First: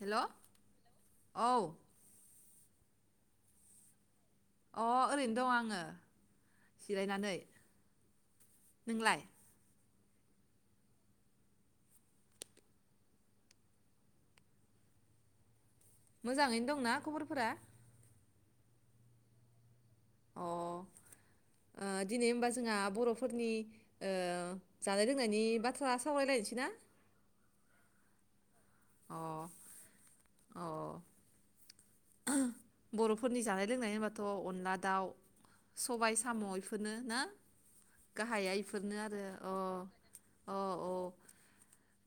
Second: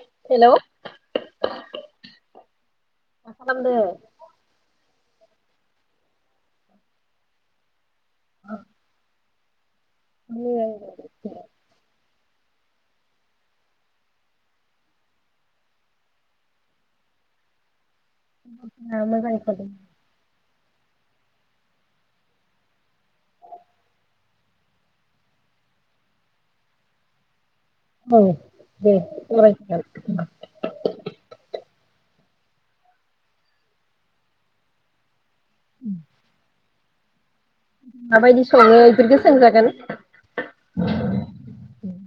हेल' hello मा औ मा खालामदो? अ ओरैनो दं आङो सिरायनानै। नोंलाय? [unintelligible] मोजाङैनो दंना खबरफोरा? [unintelligible] अ ओ दिनै होमबा जोंहा बर'फोरनि ओ जानाय लोंनायनि बाथ्रा सावरायलायनोसै ना? अ औ अ [unintelligible] बर'फोरनि जानाय लोंनाय होनबाथ' अनला दाउ सबाइ साम' [unintelligible] ना? माबायदि गाहाइया सङो इफोरनो इफोरखौ आरो सोंजागोन अ अ अ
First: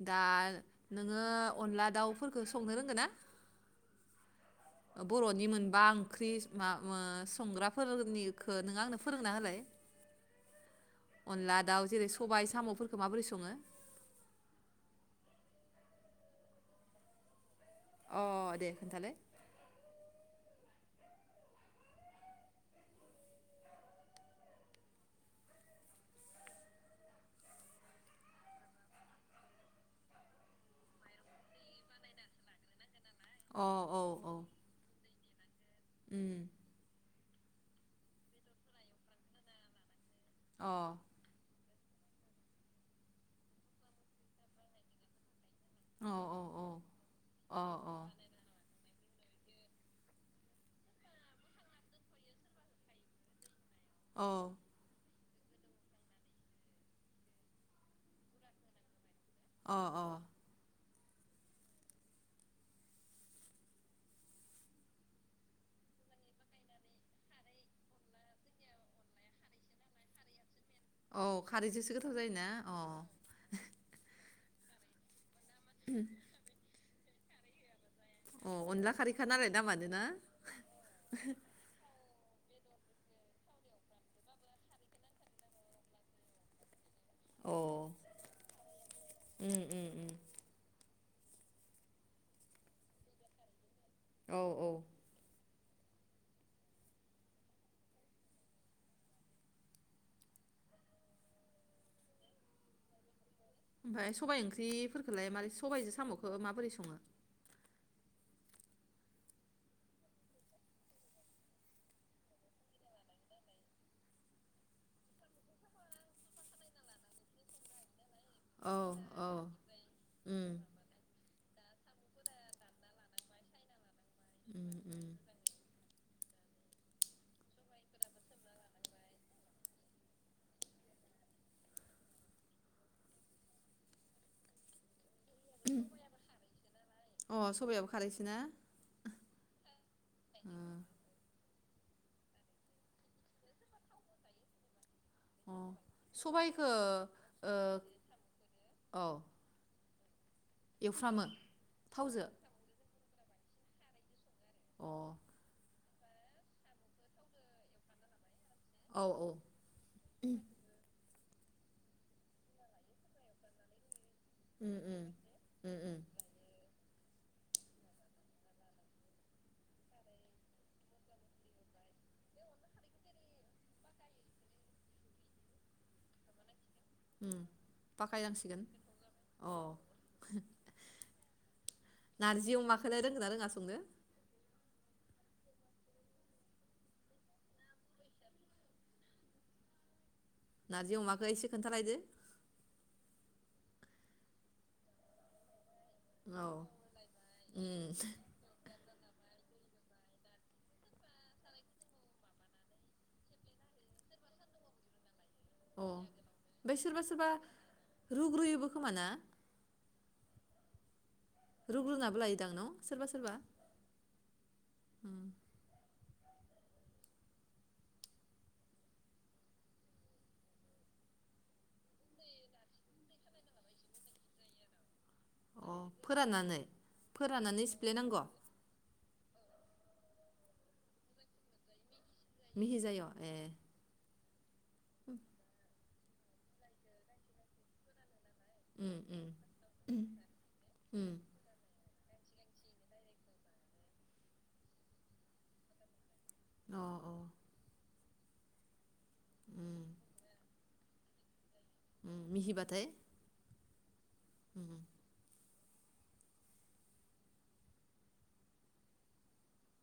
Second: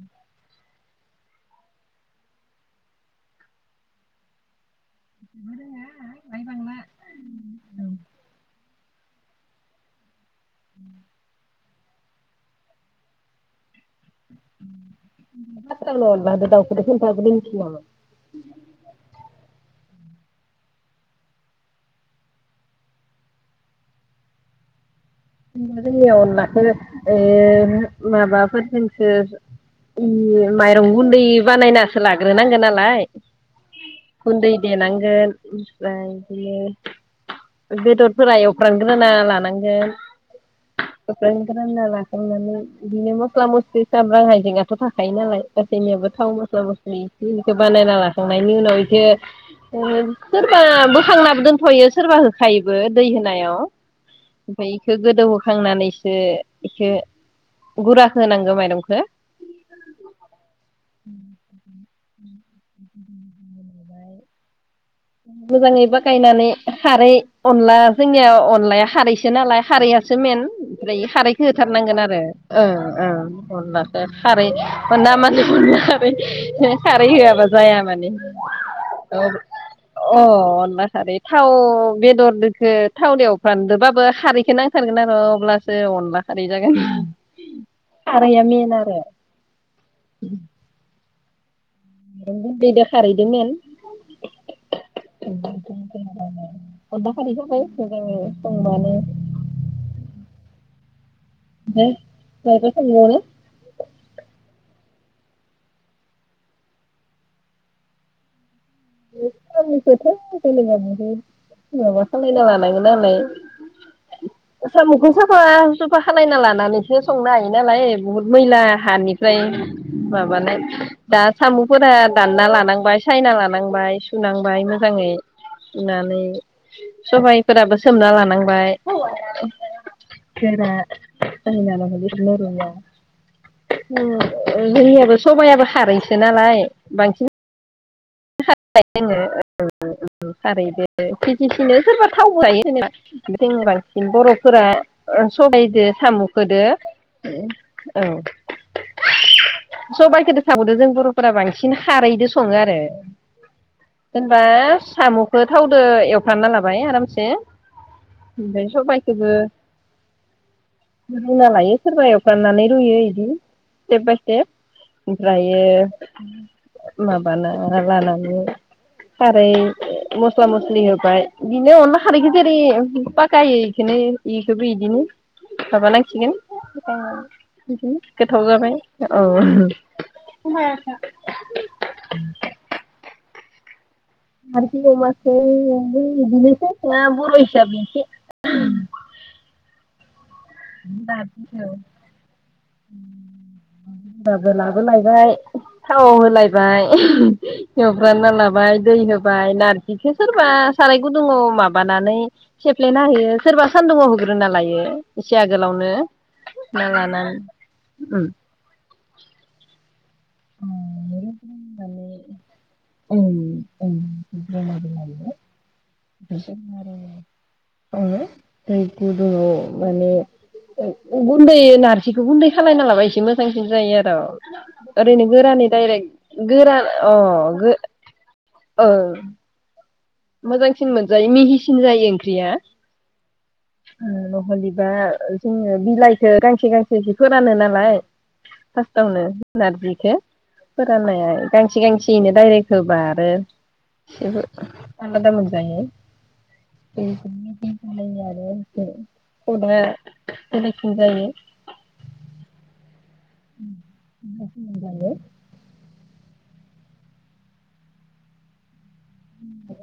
दा नोङो अनला दाउफोरखौ संनो रोंगोन ना? बर'नि मोनबा ओंख्रि मा ओ संग्राफोरनिखौ नों आंनो फोरोंना होलाय अनला दाउ जेरै सबाय साम'फोरखौ माबोरै सङो? फास्तआवनो अनलाजों दाउखौ खोनथाग्रोसै नामा? अ दे खोन्थालाय जोंनियाव अनलाखौ ओ माबाफोरजोंसो उम माइरं गुन्दै बानायनासो लाग्रोनांगोन नालाय। अ औ औ गुन्दै देनांगोन। उम ओ उम बेदिनो बेदरफोरा एवफ्रामग्रोना लानांगोन। अ [unintelligible] रानना लाखांनानै बिदिनो मस्ला मस्लि साम्रां हाइजेंआथ' थाखायो नालाय। गासैनियाबो औ थाव औ मस्ला औ मस्लि इखिनिखो अ बानायना लाखांनायनि उनाव [unintelligible] सोरबा बोखांनाबो दोनफैयो सोरबा होखायोबो दै होनायाव। औ। ओमफ्राय इखो गोदौहोखांनानैसो इखो गुरा होनांगौ माइरंखौ। अ-अ। [inaudible] मोजांङै बा गायनानै खारै अनला जोंनिया अनलाया खारैसो नालाय खारैयासो मेन। दायो औ खारैखो खारैजोंसो होथारनांगोन गोथाव आरो जायोना अ ओ-ओ अनलाखो। खारै मोना माने। अनला खारै [unintelligible] खारै होयाबा जाया मान अ अनला खारैखा नालाय दामानो औ। ना अ अनला खारै थाव। बेदरदोखो थावजों एवफ्रामदोंबाबो खारैखौ नांथारगोन आरो अब्लासो अनला खारै जागोन। अ खारैआ मेन आरो। उम उम उम अन गुन्दै जों खारैजों मेन। उम। औ औ [unintelligible] अनखारै होबाय जोङो संबानो। ओमफाय मायोबा सोंबावनो? ओमफाय सबाइ ओंख्रिफोरखौलाय मारै सबायजों सामखौ माबोरै संङो? सामखौथ जेनेबा बेहाय माबा खालायना लानांगोन नालाय सामखौ साफा सुफा खालायना लानानैसो संनो हायो नालाय। बुहुद मैला औ औ हानिफ्राय उम माबानाय दा। सामफोरा दानना लानांबाय सायना लानां बाइस। सुनांबाय उम उम मोजांङै सुनानै। सबायफोराबो सोमना लानांबाय [unintelligible] जोंनियाबो। सबायाबो खारैसो नालाय बांसिन। अ सबायाबो खारैसोना? [unintelligible] जोंङो। अ खारै दो खै बिखिनो सोरबा थावबो हायो होनबा जों बांसिन बर'फोरा। ओ अ सबायदो सामखोदो सबायखौ ओ औ। औ सबायखोदो। थाबोद जों एवफ्रामो बरफोरा बांसिन थावजो खारैजों संङो आरो। होनबा। अ सामखो थावदो एवफ्रामना लाबाय आरामसे। ओमफ्राय औ औ सबाइखौबो। रुना लायो सोरबा एवफ्रानानै रुयो इदि जे [unintelligible] उम उम ओमफ्रायो उम उम माबाना लानानै खारै मस्ला मस्लि होबाय बिदिनो अनला खारैखो जेरै पाखायो एखौनो एखौबो इदिनो माबानांसिगोन ओ उम बिदिनो गोथाव बाखायनांसिगोन जाबाय अ औ नारजि अमाखौलाय [unintelligible] [unintelligible] नारजि अमाखौ आंबो बिदिनोसै बर' हिसाब एसे नारजि अमाखौ एसे नारजिखौ खोन्थालायदो [inaudible] बाबो लाबोलायबाय थाव औ होलायबाय उम अ एवफ्रामना लाबाय दै होबाय नारजिखो सोरबा साराय गुदुंङाव माबानानै सेफ्लेना होयो सोरबा सानदुंङाव होग्रोना लायो एसे आगोलावनो ओमफ्राय सुना सोरबा सोरबा लानानै उम रुग्रोयोबो खोमा ना [unintelligible] माने रुग्रोनाबो लायोदां न' उम सोरबा सोरबा उम [unintelligible] उम ओ दै गुदु माने गुन्दै नारजिखौ गुन्दै खालायना लाबा एसे मोजांसिन जायो आरो ओरैनो गोरानै अ डाइरेक्ट फोराननानै गोरान अ फोराननानै गो सिफ्लेनांगौ औ मोजांसिन मोनजायो मिहिसिन जायो ओं मिहि जाय' ए ओ [unintelligible] दा जोंङो बिलाइखौ गांसे गांसेसो फोरानो नालाय उम फास्थावनो उम नारजिखौ उम फोराननाया गांसे गांसे एनो डाइरेक्ट होबा आरो जेबो आलादा मोनजायो अ अ [unintelligible] [unintelligible] आरो उम खदा बेलेगसिन जायो मिहिबथाय उम [unintelligible] मोनजायो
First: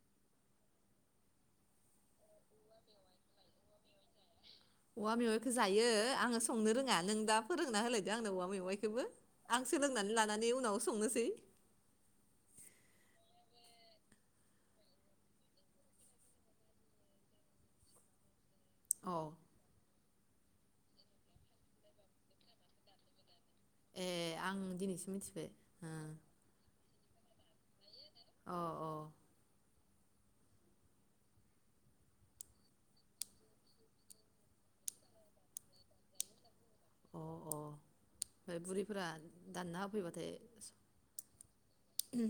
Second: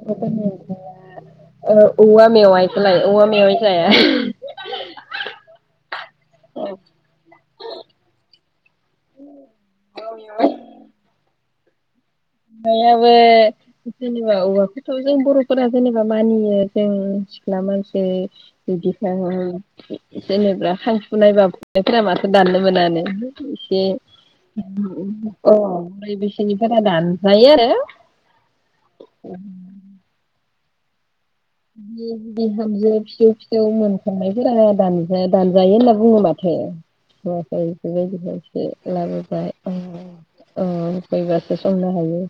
बर' फोरनि ओंख्रिआ ओ औवा मेवाइखौलाय औवा मेवाइ जाया औवा मेवाइखौ जायो आंङो संनो रोंङा नों दा फोरोंना होलायदो आंनो औवा मेवाइखौबो आं सोलोंनानै लानानै उनाव संनोसै बयाबो जेनेबा औवाखौथ' जों बर'फोरा जेनेबा मानियो जों सिख्ला मानसि [unintelligible] औ जेनेबा खांफुनाय बा फुनायफोरा माथो दाननो मोनानो। एसे ए आं दिनैसो मिथिबाय अ बै बैसेनिफोरा दान जायो आरो अ औ बि-बिहामजो फिसौ फिसौ मोनखांनायफोरा दानजा दानजायो होनना बुङो माथो। [unintelligible] अ ओमफ्राय बेफोरबायदिहाय सो बुरैफोरा लाबोबाय अ दानना होफैबाथाय होफैबासो संनो हायो।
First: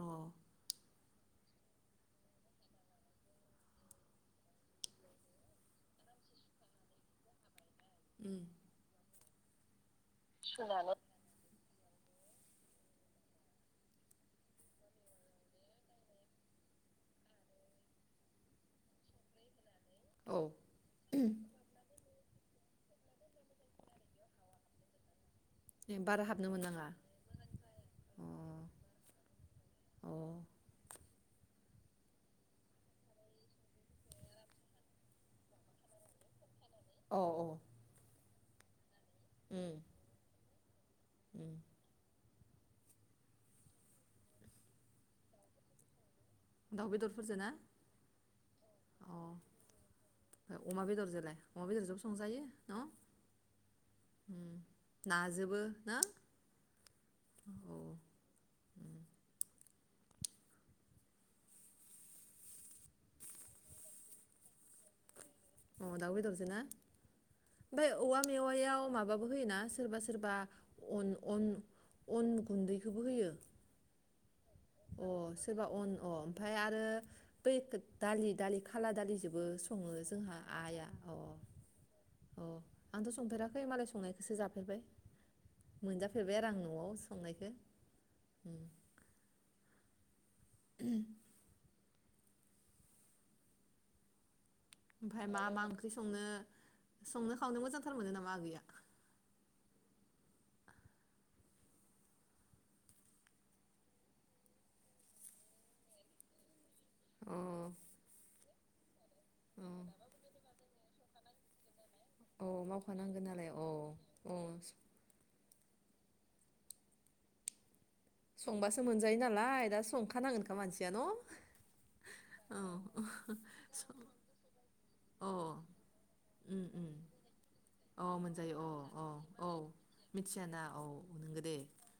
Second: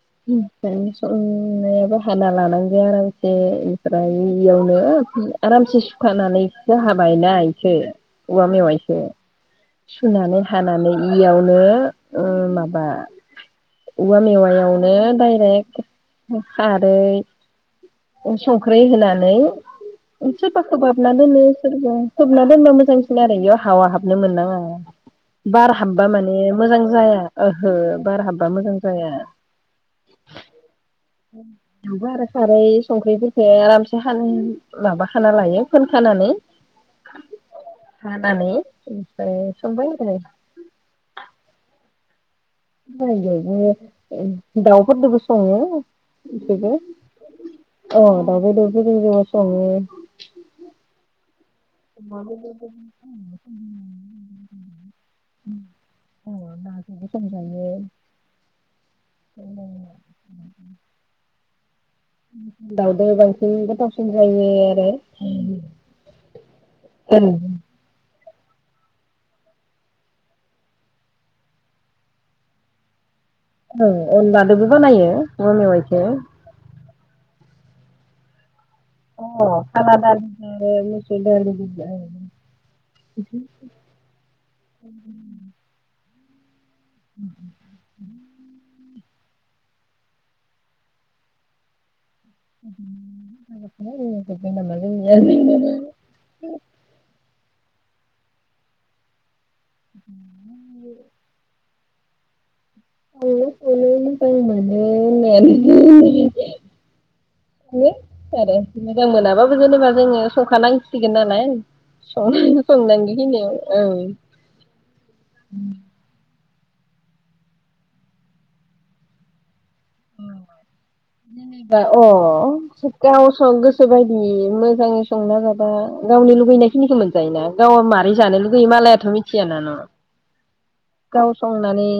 अ [unintelligible] ए ओमफ्राय इयावनो आरामसे सुखानानैसो हाबायलाय सो उम औवा मेवायसो सुनानै हानानै सुनानै इयावनो ओ माबा औवा मेवायावनो डाइरेक्ट खारै संख्रि होनानै औ सोरबा खोबाबना दोनो सोरबा खोबना दोनबा मोजांसिन आरो बेयाव हावा हाबनो मोननाङा बार हाबबा बारा माने हाबनो मोजां मोननाङा जाया ओहो बार अ हाब्बा मोजां जाया। अ इवबो आरो खारै संख्रिफोरखो आरामसे खानानै माबाखाना लायो फोनखानानै अ अ हान मानि ओ उम संबाय आरो उम सबायजोंबो दाउफोरदोबो स'ङो। दाउ बेदरफोरजों ना अ, दाव बेदर फोरजों अ बो सङो। ओमफ्राय अमा बेदरजोंलाय अमा [unintelligible] बेदरजोंबो अ, संजायो न' उम नाजोबो ना नाजोबो संजायो। औ [inaudible] दावदो बांसिन गोथावसिन जायो आरो। अ, दाउ बेदरजो ना ओं ओमफाय औवा मेवायाव माबाबो होयोना सोरबा सोरबा अन अन अन गुन्दैखोबो होयो। औ अन बान अ सोरबा, अन अ ओमफाय आरो बै दालि दालि खाला दालिजोबो अ सङो खाला जोंहा दालिजों आइआ। अ मुसुर दालिजों अ आंथ' संफेराखै मालाय संनायखोसो जाफेरबाय मोनजा फेरबाय आरो आं। न'आव संनायखो उम। [inaudible] [unintelligible] ओमफाय मा मा जोंनिया ओंख्रि सङो संनो खावनो मोजांथार मोनो नामा आगैया? [inaudible] संनो खावनो मोजां मोनो होननायानो अ [inaudible] हेलौ खोनादों। [unintelligible] मोजां मोनाबाबो अ जेनेबा जोङो संखानां सिगोन नालाय। औ संनांगौ मावखानांगोन नालाय खिनियाव औ ओं [inaudible] अ संबासो मोनजायो नालाय दा। संखानांगोनखा मानसिया न' जेनेबा अ गावसो गोसो बायदि मोजाङै। औ संना अ जाबा गावनो उम लुगैनाय उम खिनिखौ मोनजायोना गाव अ मारै जानो मोनजायो लुगैयो अ मालायाथ' औ मिथियाना न'। [unintelligible] गाव नोंगो दे संनानै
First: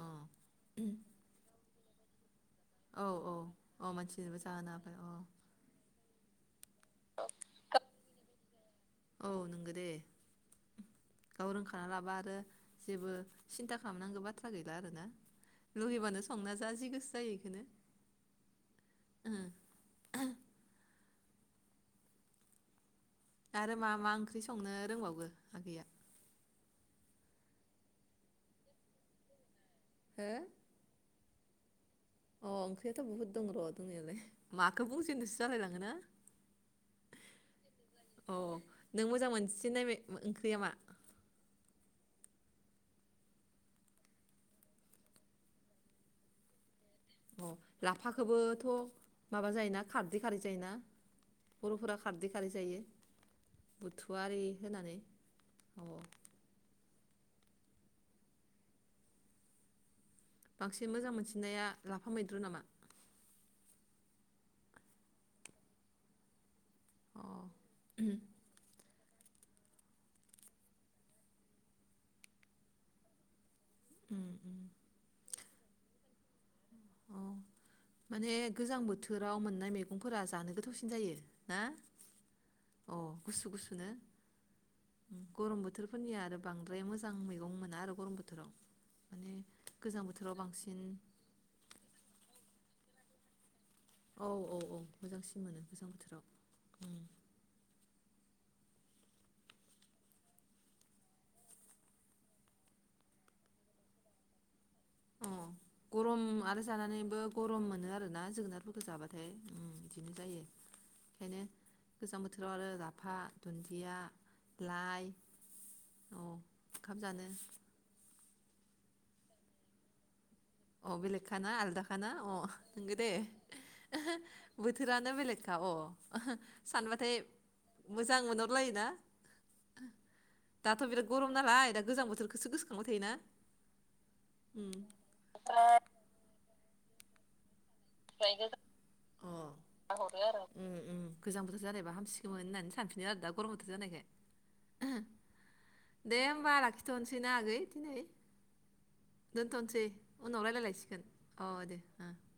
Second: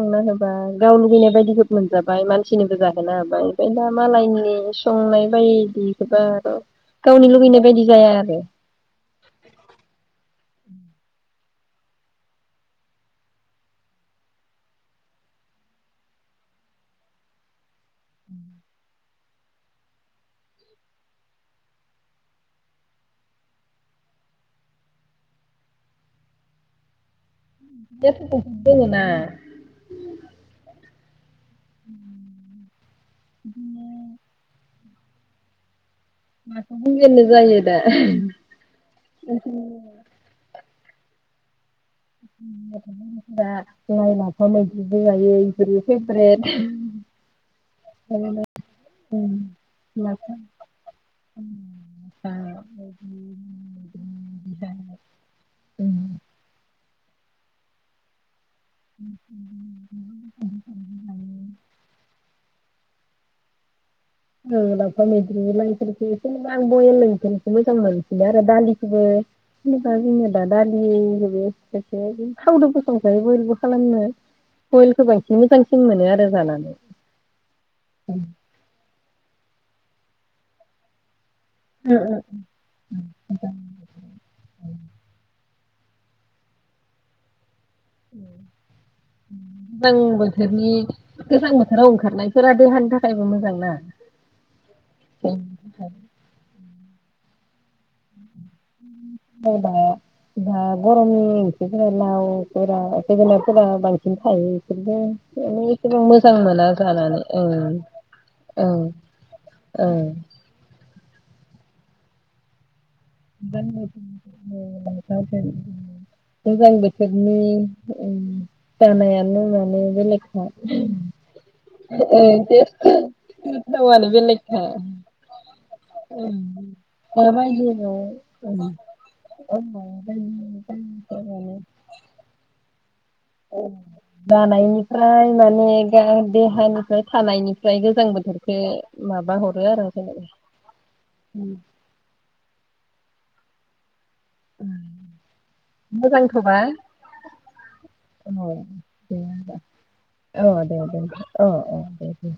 अ होबा गाव लुगैनाय बायदिखौ मोनजाबाय। मानसिनिबो औ जाहोनो औ हाबाय ओमफ्राय अ दा मानसिनोबो मालायनि जाहोनो हाबाय अ संनाय बायदि जोबा आरो गावनो लुबैनाय बायदि जाया आरो। औ नोंगो दे गाव रोंखाना लाबा आरो जेबो सिन्था खालामनांगौ बाथ्रा गैला आरोना लुगैबानो संना जा जि गोसो जायो बेखौनो ओं। आरो मा मा ओंख्रि संनो रोंबावो आगैया? [unintelligible] जायोना हो। अ ओंख्रियाथ' बहुत दं र' दंनायालाय मा खौ बुंजेननोसो जालाय लाङोना माखौ बुजेननो जायो दा। अ नों मोजां मोनसिननाय [unintelligible] ओंख्रिया मा लाइ लाफा मैद्रुबो जायो इफोरो फेब्रेड। अ लाफाखौबोथ' माबा जायोना खारदै खारै लाफा जायोना बर'फोरा खारदै खारै जायो बुथुवा आरि होनानै औ। [unintelligible] बांसिन मोजां मोनसिननाया लाफा मैद्रु नामा? ओं लाफा मुद्रु लाइफोरखौ इसे आं बयेल अ ओंख्रि खौ मोजां मोनसिनो आरो दालि गासैबो मोनसिनो जोंना दा दालिखौ बो थावदोबो संजायो खालामनो बयेल खो बांसिन। मोजांसिन मोनो आरो जानानै। अ माने गोजां बोथोर बोथोराव मोननाय मैगंफोरा जानो गोथावसिन जायो। ना अ गुसु गुसुनो गरम बोथोरफोरनिया आरो बांद्राय मोजां मैगं मोन मोना आरो गरम बोथोराव माने गोजां बोथोराव बांसिन थोराव ओंखारनायफोरा देहानि थाखायबो मोजां ना। औ औ औ मोजांसिन मोनो गोजां बोथोराव। उम दा दा गरमनि ओंख्रैफोरा लावफोरा जोगोनारफोरा बांसिन थायो। बेफोरबो अ माने एसेबां गरम मोजां आरो मोना जानानैबो जानानै ओं गरम मोनो आरोना ओं जोगोनारफोरखौ जाबाथाय ओं बिदिनो जायो ओंखायनो गोजां बोथोराव आरो रा अ मोजां ओंखाम जानो बोथोरनि ओ जानायानो माने बेलेग अ बेलेकखाना आलदाखाना अ टेस्ट नोंगो दे गोथावानो बेलेगखा बोथोरानो बेलेगखा अ। सानबाथाय मोजां मोनहरलायोना [unintelligible] गोसखांबाय थायोना। औ जानायनिफ्राय माने देहानिफ्राय थानायनि [unintelligible] आरो जेनेबा गोजां बोथोर जालायबा हामसिगोमोन होननानै सानफिनो आरो दा। गरम बोथोर जानायखाय। दे होमबा मोजांथ'बा लाखिथ'नोसै ना आगै दिनै औ दोनथ'सै उनाव दे होमबा औ दे दे रायलायलायसिगोन अ औ दे ओ। दे